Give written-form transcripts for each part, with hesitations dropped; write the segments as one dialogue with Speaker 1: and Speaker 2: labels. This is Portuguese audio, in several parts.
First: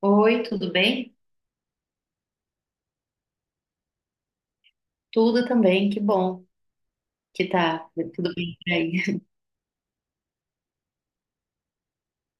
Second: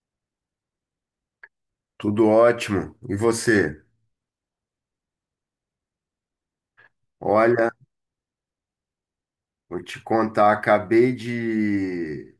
Speaker 1: Oi, tudo bem?
Speaker 2: Tudo ótimo. E você?
Speaker 1: Tudo também, que bom que
Speaker 2: Olha,
Speaker 1: tá tudo bem por aí.
Speaker 2: vou te contar,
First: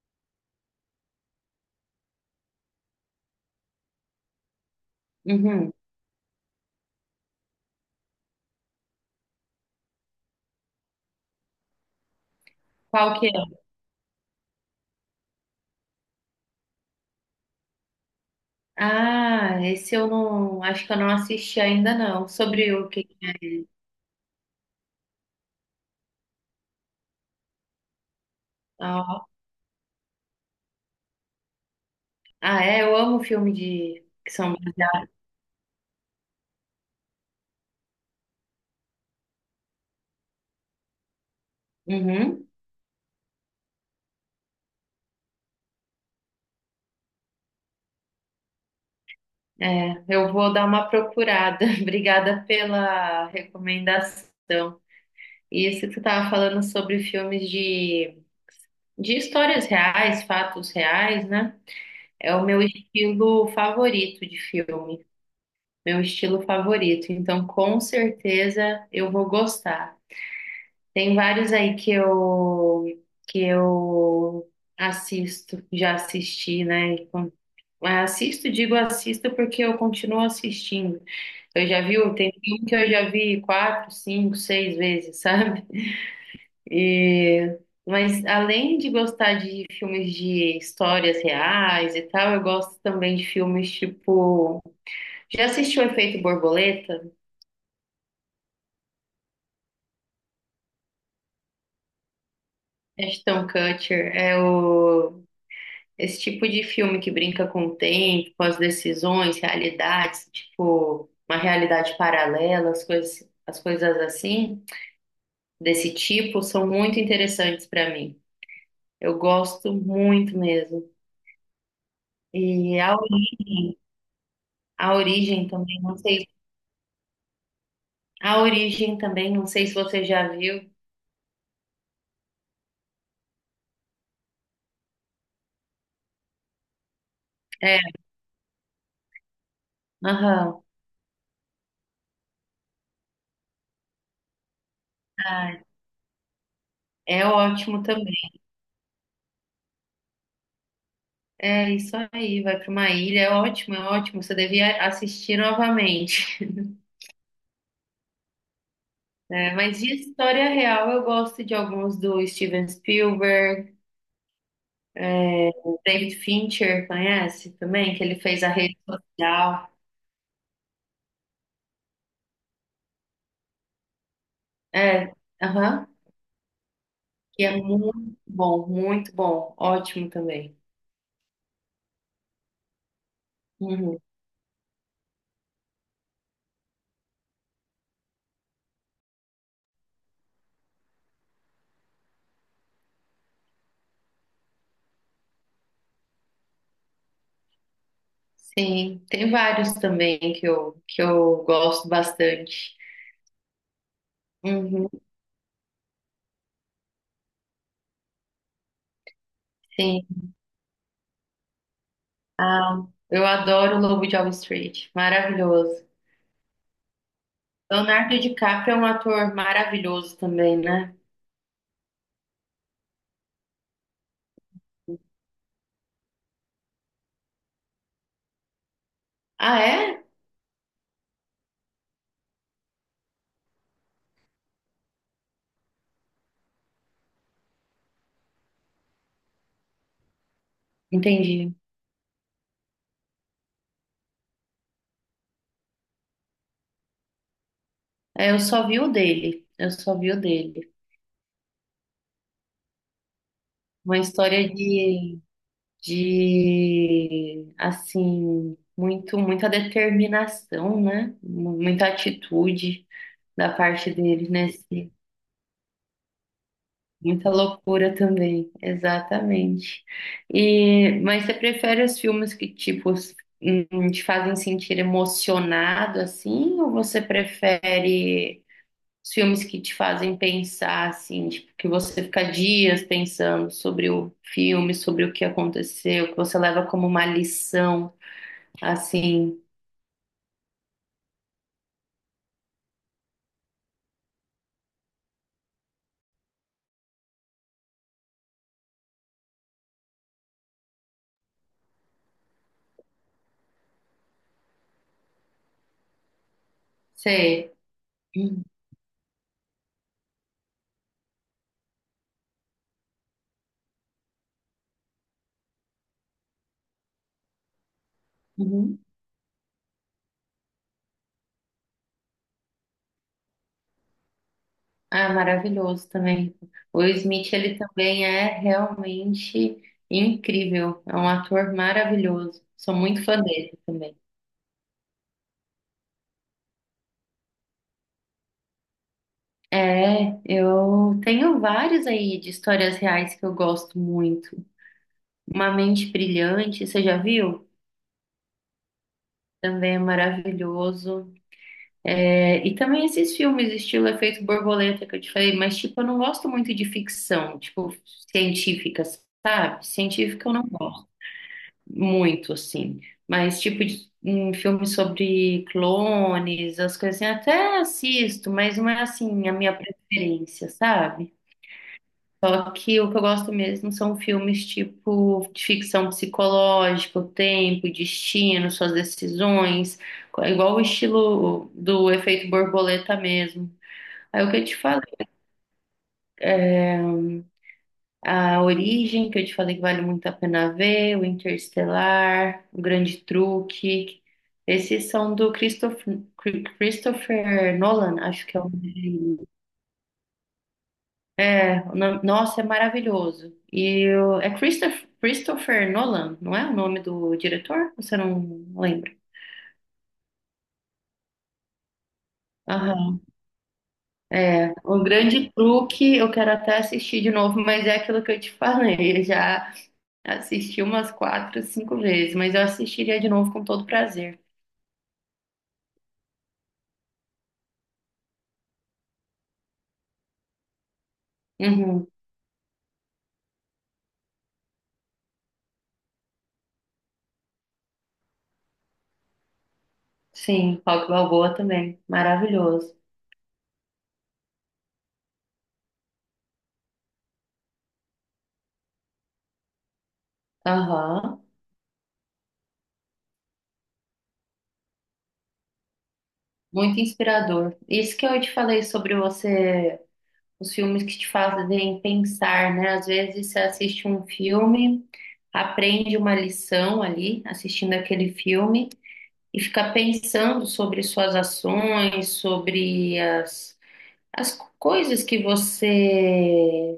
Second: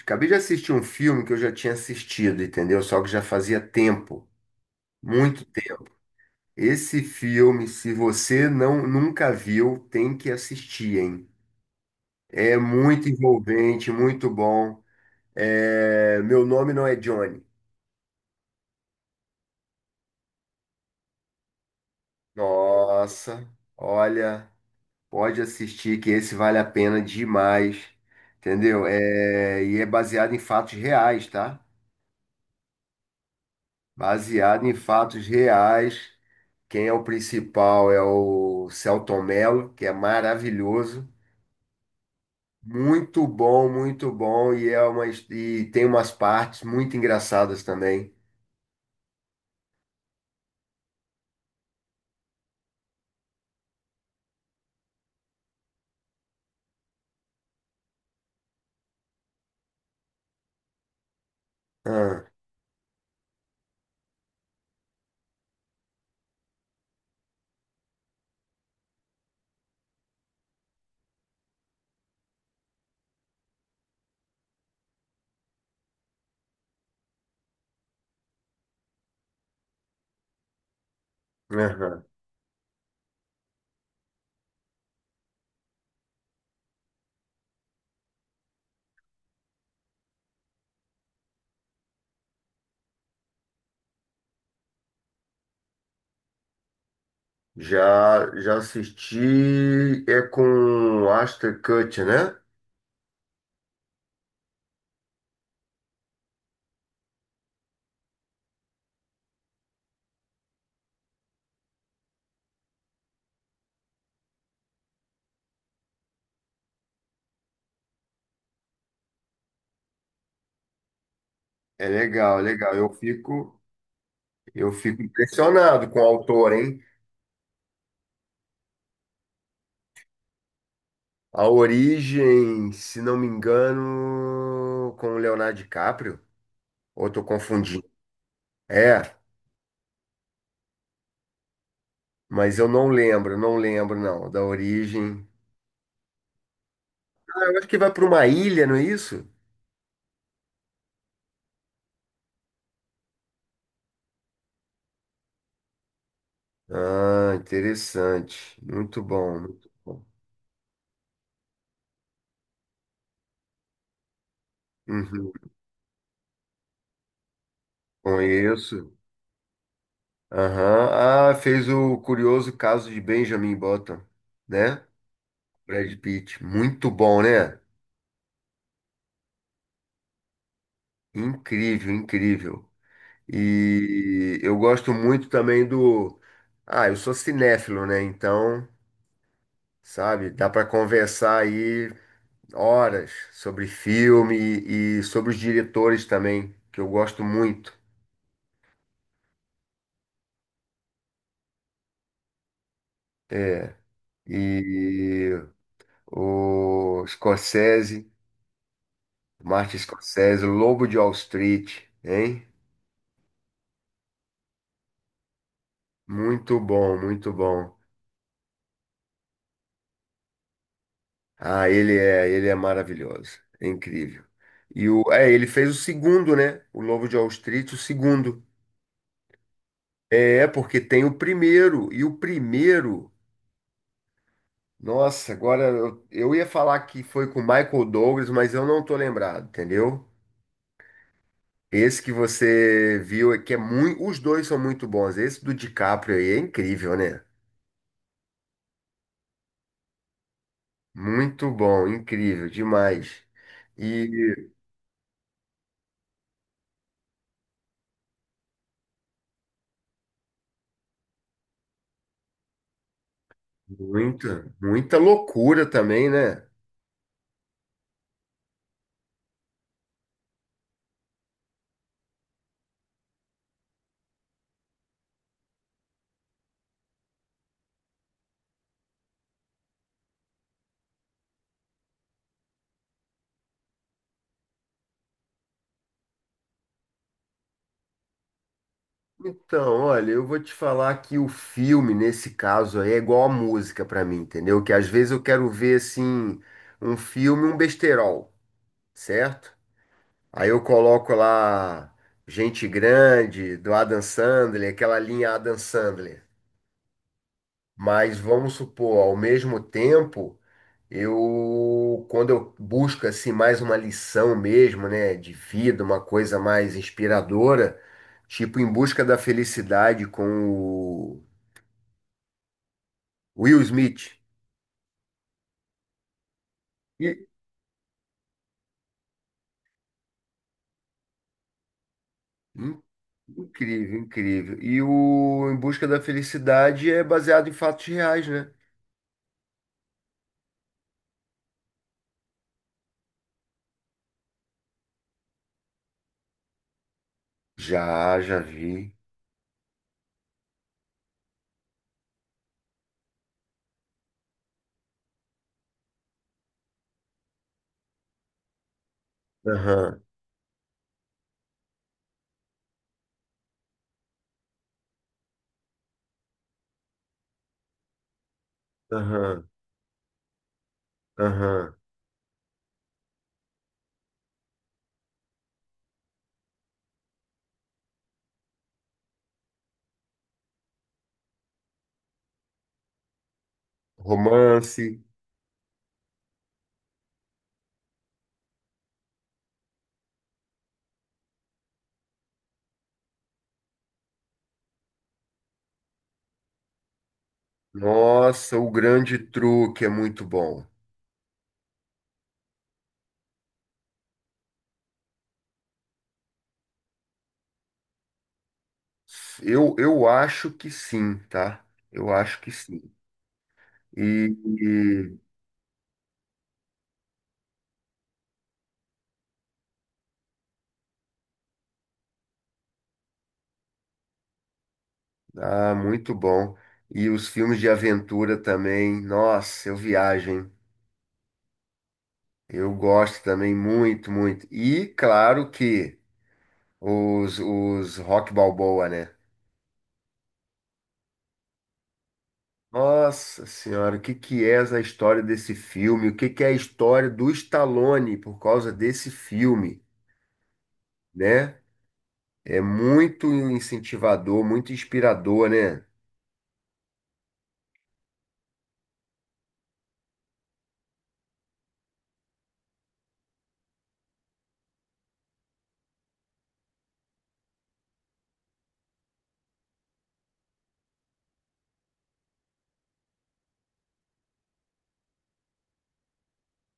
Speaker 2: acabei de assistir um filme que eu já tinha assistido, entendeu? Só que já fazia tempo, muito
Speaker 1: Uhum.
Speaker 2: tempo. Esse filme, se você não nunca viu, tem que assistir, hein? É muito
Speaker 1: Qual que é?
Speaker 2: envolvente, muito bom. Meu nome não é Johnny.
Speaker 1: Ah, esse eu não, acho que eu não assisti ainda não. Sobre o que é?
Speaker 2: Nossa, olha, pode assistir que esse vale a pena demais, entendeu?
Speaker 1: Ó.
Speaker 2: E é baseado em fatos reais, tá?
Speaker 1: Ah, é, eu amo filme de que são
Speaker 2: Baseado em
Speaker 1: baseados.
Speaker 2: fatos reais. Quem é o principal é o Selton Mello, que é maravilhoso.
Speaker 1: Uhum.
Speaker 2: Muito bom, muito bom. E, e tem umas partes muito engraçadas também.
Speaker 1: É, eu vou dar uma procurada. Obrigada pela recomendação. E isso que tu tava falando sobre filmes de histórias reais, fatos reais, né?
Speaker 2: Ah,
Speaker 1: É o meu estilo favorito de filme. Meu estilo favorito. Então, com certeza eu vou gostar. Tem vários aí que eu que eu assisto, já assisti, né? Assisto, digo assisto porque eu continuo assistindo. Eu já vi,
Speaker 2: aham.
Speaker 1: tem filme que eu já vi quatro, cinco, seis vezes, sabe? E, mas além de gostar de filmes de histórias reais e tal, eu gosto também de filmes tipo. Já assistiu Efeito Borboleta?
Speaker 2: Já, já assisti. É com Ashton Kutcher, né?
Speaker 1: Ashton Kutcher é o esse tipo de filme que brinca com o tempo, com as decisões, realidades, tipo uma realidade paralela, as coisas assim, desse tipo, são muito interessantes para mim. Eu gosto muito mesmo.
Speaker 2: É legal, é legal.
Speaker 1: E
Speaker 2: Eu
Speaker 1: a
Speaker 2: fico
Speaker 1: origem também,
Speaker 2: impressionado
Speaker 1: não
Speaker 2: com o
Speaker 1: sei,
Speaker 2: autor, hein?
Speaker 1: a origem também, não sei se você já viu.
Speaker 2: A origem, se não me engano, com o Leonardo DiCaprio. Ou estou
Speaker 1: É,
Speaker 2: confundindo? É,
Speaker 1: aham.
Speaker 2: mas eu não lembro, não lembro não, da origem.
Speaker 1: Ai, é
Speaker 2: Ah, eu acho que
Speaker 1: ótimo
Speaker 2: vai para
Speaker 1: também.
Speaker 2: uma ilha, não é isso?
Speaker 1: É isso aí, vai para uma ilha, é ótimo, é ótimo. Você devia assistir novamente.
Speaker 2: Ah, interessante. Muito bom,
Speaker 1: É,
Speaker 2: muito
Speaker 1: mas de
Speaker 2: bom.
Speaker 1: história real, eu gosto de alguns do Steven Spielberg,
Speaker 2: Uhum.
Speaker 1: o David Fincher, conhece também? Que ele fez a rede
Speaker 2: Conheço.
Speaker 1: social.
Speaker 2: Aham. Ah, fez o curioso caso de Benjamin Button, né?
Speaker 1: É, aham,
Speaker 2: Brad Pitt. Muito bom,
Speaker 1: que é
Speaker 2: né?
Speaker 1: muito bom, ótimo também.
Speaker 2: Incrível, incrível.
Speaker 1: Uhum.
Speaker 2: E eu gosto muito também do. Ah, eu sou cinéfilo, né? Então, sabe, dá para conversar aí horas sobre filme e sobre os diretores também, que eu gosto muito.
Speaker 1: Sim, tem vários também que eu, gosto bastante.
Speaker 2: É,
Speaker 1: Uhum,
Speaker 2: e o Scorsese, Martin
Speaker 1: sim.
Speaker 2: Scorsese, Lobo de Wall Street, hein?
Speaker 1: Ah, eu adoro o Lobo de Wall Street, maravilhoso.
Speaker 2: Muito bom, muito bom.
Speaker 1: Leonardo DiCaprio é um ator maravilhoso também, né?
Speaker 2: Ah, ele é maravilhoso, é incrível. Ele fez o segundo, né? O Lobo de Wall Street, o segundo.
Speaker 1: Ah, é?
Speaker 2: É, porque tem o primeiro, e o primeiro. Nossa, eu ia falar que foi com o Michael Douglas, mas eu não tô lembrado, entendeu?
Speaker 1: Entendi.
Speaker 2: Esse que você viu é que é muito, os dois são muito bons. Esse do DiCaprio aí é incrível, né?
Speaker 1: É, eu só vi o dele. Eu só vi o dele.
Speaker 2: Muito bom, incrível, demais.
Speaker 1: Uma história
Speaker 2: E
Speaker 1: de assim, muito, muita determinação, né? Muita atitude da parte dele,
Speaker 2: muita,
Speaker 1: nesse,
Speaker 2: muita loucura também, né?
Speaker 1: muita loucura também, exatamente. E, mas você prefere os filmes que, tipo, te fazem sentir emocionado, assim, ou você prefere os filmes que te fazem pensar, assim, tipo, que você fica dias pensando sobre o filme, sobre o que aconteceu, que você leva como uma lição, assim,
Speaker 2: Então, olha, eu vou te falar que o filme, nesse caso aí, é igual a música pra mim, entendeu? Que às vezes eu quero ver, assim, um filme, um besterol, certo? Aí eu coloco lá Gente Grande, do Adam Sandler, aquela linha Adam Sandler.
Speaker 1: sei.
Speaker 2: Mas
Speaker 1: Uhum.
Speaker 2: vamos supor, ao mesmo tempo, eu quando eu busco assim mais uma lição mesmo, né, de vida, uma coisa mais inspiradora, tipo Em
Speaker 1: Uhum.
Speaker 2: Busca da Felicidade com o Will Smith.
Speaker 1: Ah, maravilhoso também. O Will
Speaker 2: E-
Speaker 1: Smith, ele também é realmente incrível. É um ator maravilhoso. Sou
Speaker 2: in-
Speaker 1: muito fã dele também.
Speaker 2: Incrível, incrível. E o Em Busca da Felicidade é baseado em fatos reais, né?
Speaker 1: É, eu tenho vários aí de histórias reais que eu gosto muito. Uma Mente Brilhante, você já viu?
Speaker 2: Já, já vi.
Speaker 1: Também é maravilhoso. É, e também esses filmes, estilo Efeito Borboleta, que eu te falei, mas, tipo, eu não gosto muito de ficção, tipo, científica, sabe?
Speaker 2: Aham.
Speaker 1: Científica eu não gosto muito, assim. Mas, tipo, de, um filme sobre clones, as coisas assim, até assisto, mas não é, assim, a
Speaker 2: Aham,
Speaker 1: minha preferência, sabe?
Speaker 2: aham.
Speaker 1: Só que o que eu gosto mesmo são filmes tipo de ficção psicológica, o tempo, o destino, suas decisões, igual o estilo do Efeito Borboleta mesmo. Aí o que eu te
Speaker 2: Romance.
Speaker 1: falei, a Origem, que eu te falei que vale muito a pena ver, o Interestelar, o Grande Truque. Esses são do Christopher, Nolan, acho que é o
Speaker 2: Nossa, o
Speaker 1: nome
Speaker 2: grande
Speaker 1: dele.
Speaker 2: truque é muito bom.
Speaker 1: É, nossa, é maravilhoso. É Christopher, Nolan, não é o nome do diretor? Você não lembra?
Speaker 2: Eu acho que sim, tá? Eu acho que sim.
Speaker 1: Aham.
Speaker 2: E,
Speaker 1: É, o
Speaker 2: e-
Speaker 1: Grande Truque, eu quero até assistir de novo, mas é aquilo que eu te falei. Eu já assisti umas quatro, cinco vezes, mas eu assistiria de novo com todo prazer.
Speaker 2: ah, muito bom. E os filmes de aventura também. Nossa, eu viajo, hein?
Speaker 1: Uhum.
Speaker 2: Eu gosto também muito, muito. E claro que os Rock Balboa, né?
Speaker 1: Sim, Rock Balboa também, maravilhoso.
Speaker 2: Nossa senhora, o que que é essa história desse filme? O que que é a história do Stallone por causa desse filme,
Speaker 1: Aham.
Speaker 2: né? É muito incentivador, muito inspirador, né?
Speaker 1: Muito inspirador. Isso que eu te falei sobre você os filmes que te fazem pensar, né? Às vezes você assiste um filme, aprende uma lição ali, assistindo aquele filme, e fica pensando sobre suas ações, sobre as, as coisas que você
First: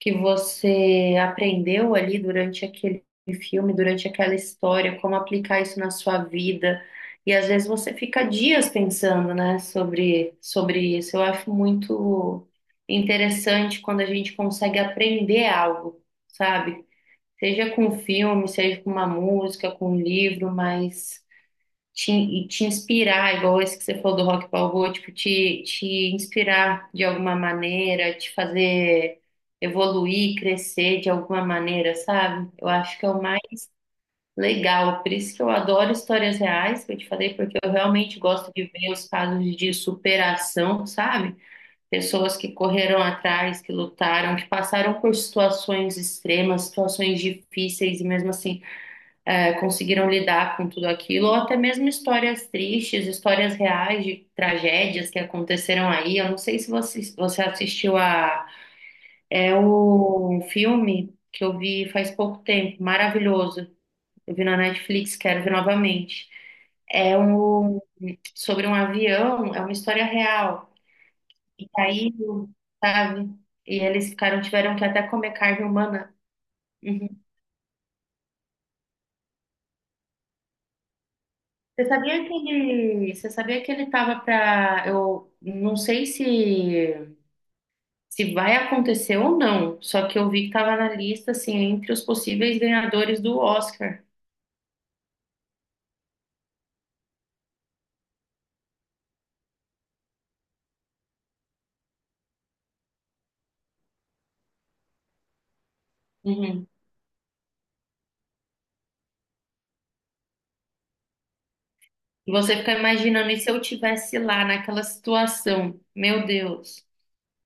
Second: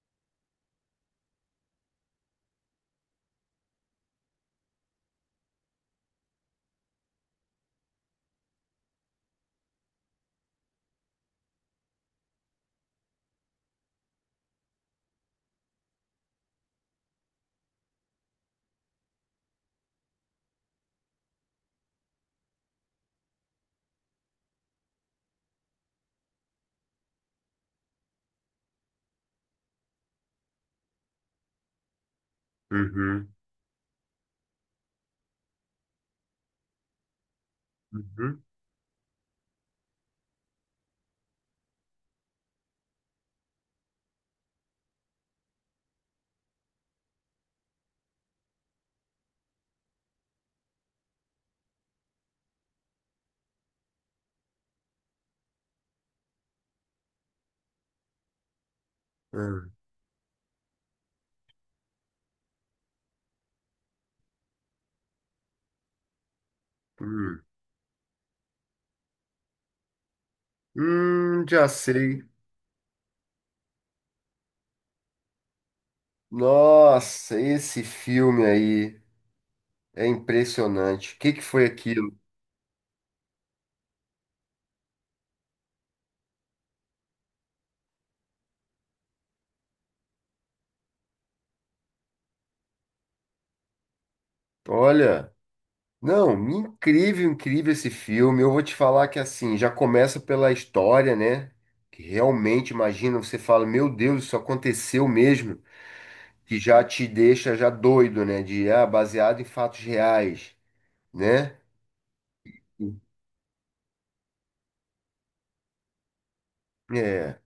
Speaker 1: aprendeu ali durante aquele filme, durante aquela história, como aplicar isso na sua vida. E às vezes você fica dias pensando, né, sobre, isso. Eu acho muito interessante quando a gente consegue aprender algo, sabe? Seja com filme, seja com uma música, com um livro, mas te, e te inspirar, igual esse que você falou do Rock Balboa, tipo, te, inspirar de alguma maneira, te fazer evoluir, crescer de alguma maneira, sabe? Eu acho que é o
Speaker 2: Uhum,
Speaker 1: mais legal, por isso que eu adoro histórias reais, que eu te falei, porque eu realmente
Speaker 2: uhum,
Speaker 1: gosto de ver os casos de superação, sabe? Pessoas que correram atrás, que lutaram, que passaram por situações extremas, situações difíceis e mesmo assim é, conseguiram lidar com tudo aquilo, ou até mesmo histórias tristes, histórias reais de tragédias que aconteceram aí. Eu não sei se você, assistiu a é
Speaker 2: hum,
Speaker 1: o filme que eu vi faz pouco tempo, maravilhoso. Eu vi na Netflix, quero ver novamente. É
Speaker 2: hum.
Speaker 1: um sobre um avião, é uma história real. E
Speaker 2: Já sei.
Speaker 1: caiu, sabe? E eles ficaram, tiveram que até comer carne humana. Uhum.
Speaker 2: Nossa, esse filme aí é impressionante. O que que foi
Speaker 1: Você
Speaker 2: aquilo?
Speaker 1: sabia que ele, você sabia que ele tava pra. Eu não sei se vai acontecer ou não, só que eu vi que tava na lista assim entre os possíveis ganhadores do Oscar.
Speaker 2: Olha. Não, incrível, incrível esse filme. Eu vou te falar que assim, já começa pela história, né? Que realmente, imagina, você fala, meu Deus, isso aconteceu mesmo, que
Speaker 1: Uhum.
Speaker 2: já te deixa já doido, né? De, ah, baseado em fatos reais, né?
Speaker 1: E você fica imaginando, e se eu tivesse lá naquela situação? Meu Deus,
Speaker 2: É,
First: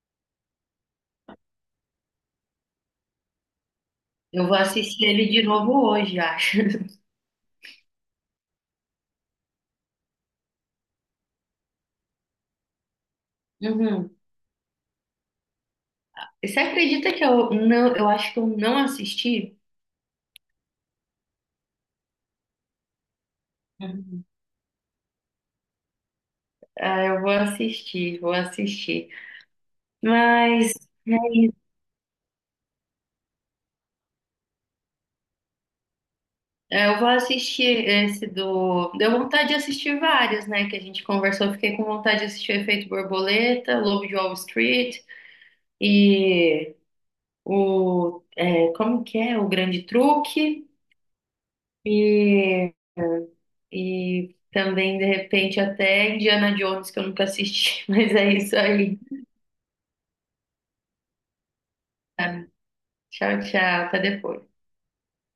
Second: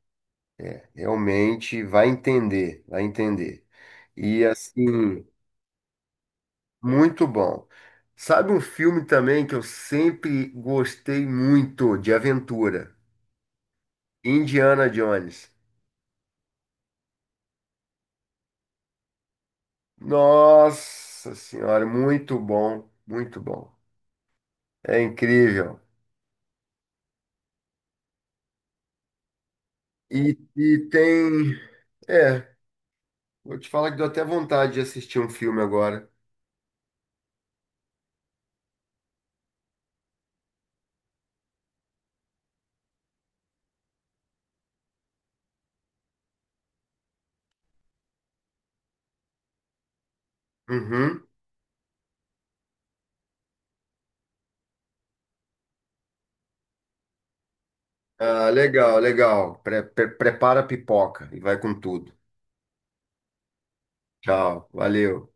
Speaker 2: realmente vai entender, vai entender. E
Speaker 1: eu vou assistir
Speaker 2: assim,
Speaker 1: ele de novo hoje, acho.
Speaker 2: muito bom. Sabe um filme também que eu sempre gostei muito de aventura?
Speaker 1: Uhum.
Speaker 2: Indiana Jones.
Speaker 1: E você acredita que eu não, eu acho que eu não assisti?
Speaker 2: Nossa Senhora, muito bom, muito bom.
Speaker 1: Uhum.
Speaker 2: É incrível.
Speaker 1: Ah, eu vou assistir, vou assistir.
Speaker 2: E,
Speaker 1: Mas
Speaker 2: e tem. É, vou te falar que deu até vontade de assistir um filme agora.
Speaker 1: é, eu vou assistir esse do. Deu vontade de assistir vários, né? Que a gente conversou. Fiquei com vontade de assistir o Efeito Borboleta, Lobo de Wall Street e o. É, como que é? O Grande Truque.
Speaker 2: Uhum.
Speaker 1: E, também, de repente, até Indiana Jones, que eu nunca assisti. Mas é
Speaker 2: Ah,
Speaker 1: isso aí.
Speaker 2: legal, legal. Prepara a pipoca e vai com tudo.
Speaker 1: Tchau, tchau. Até depois.
Speaker 2: Tchau, valeu.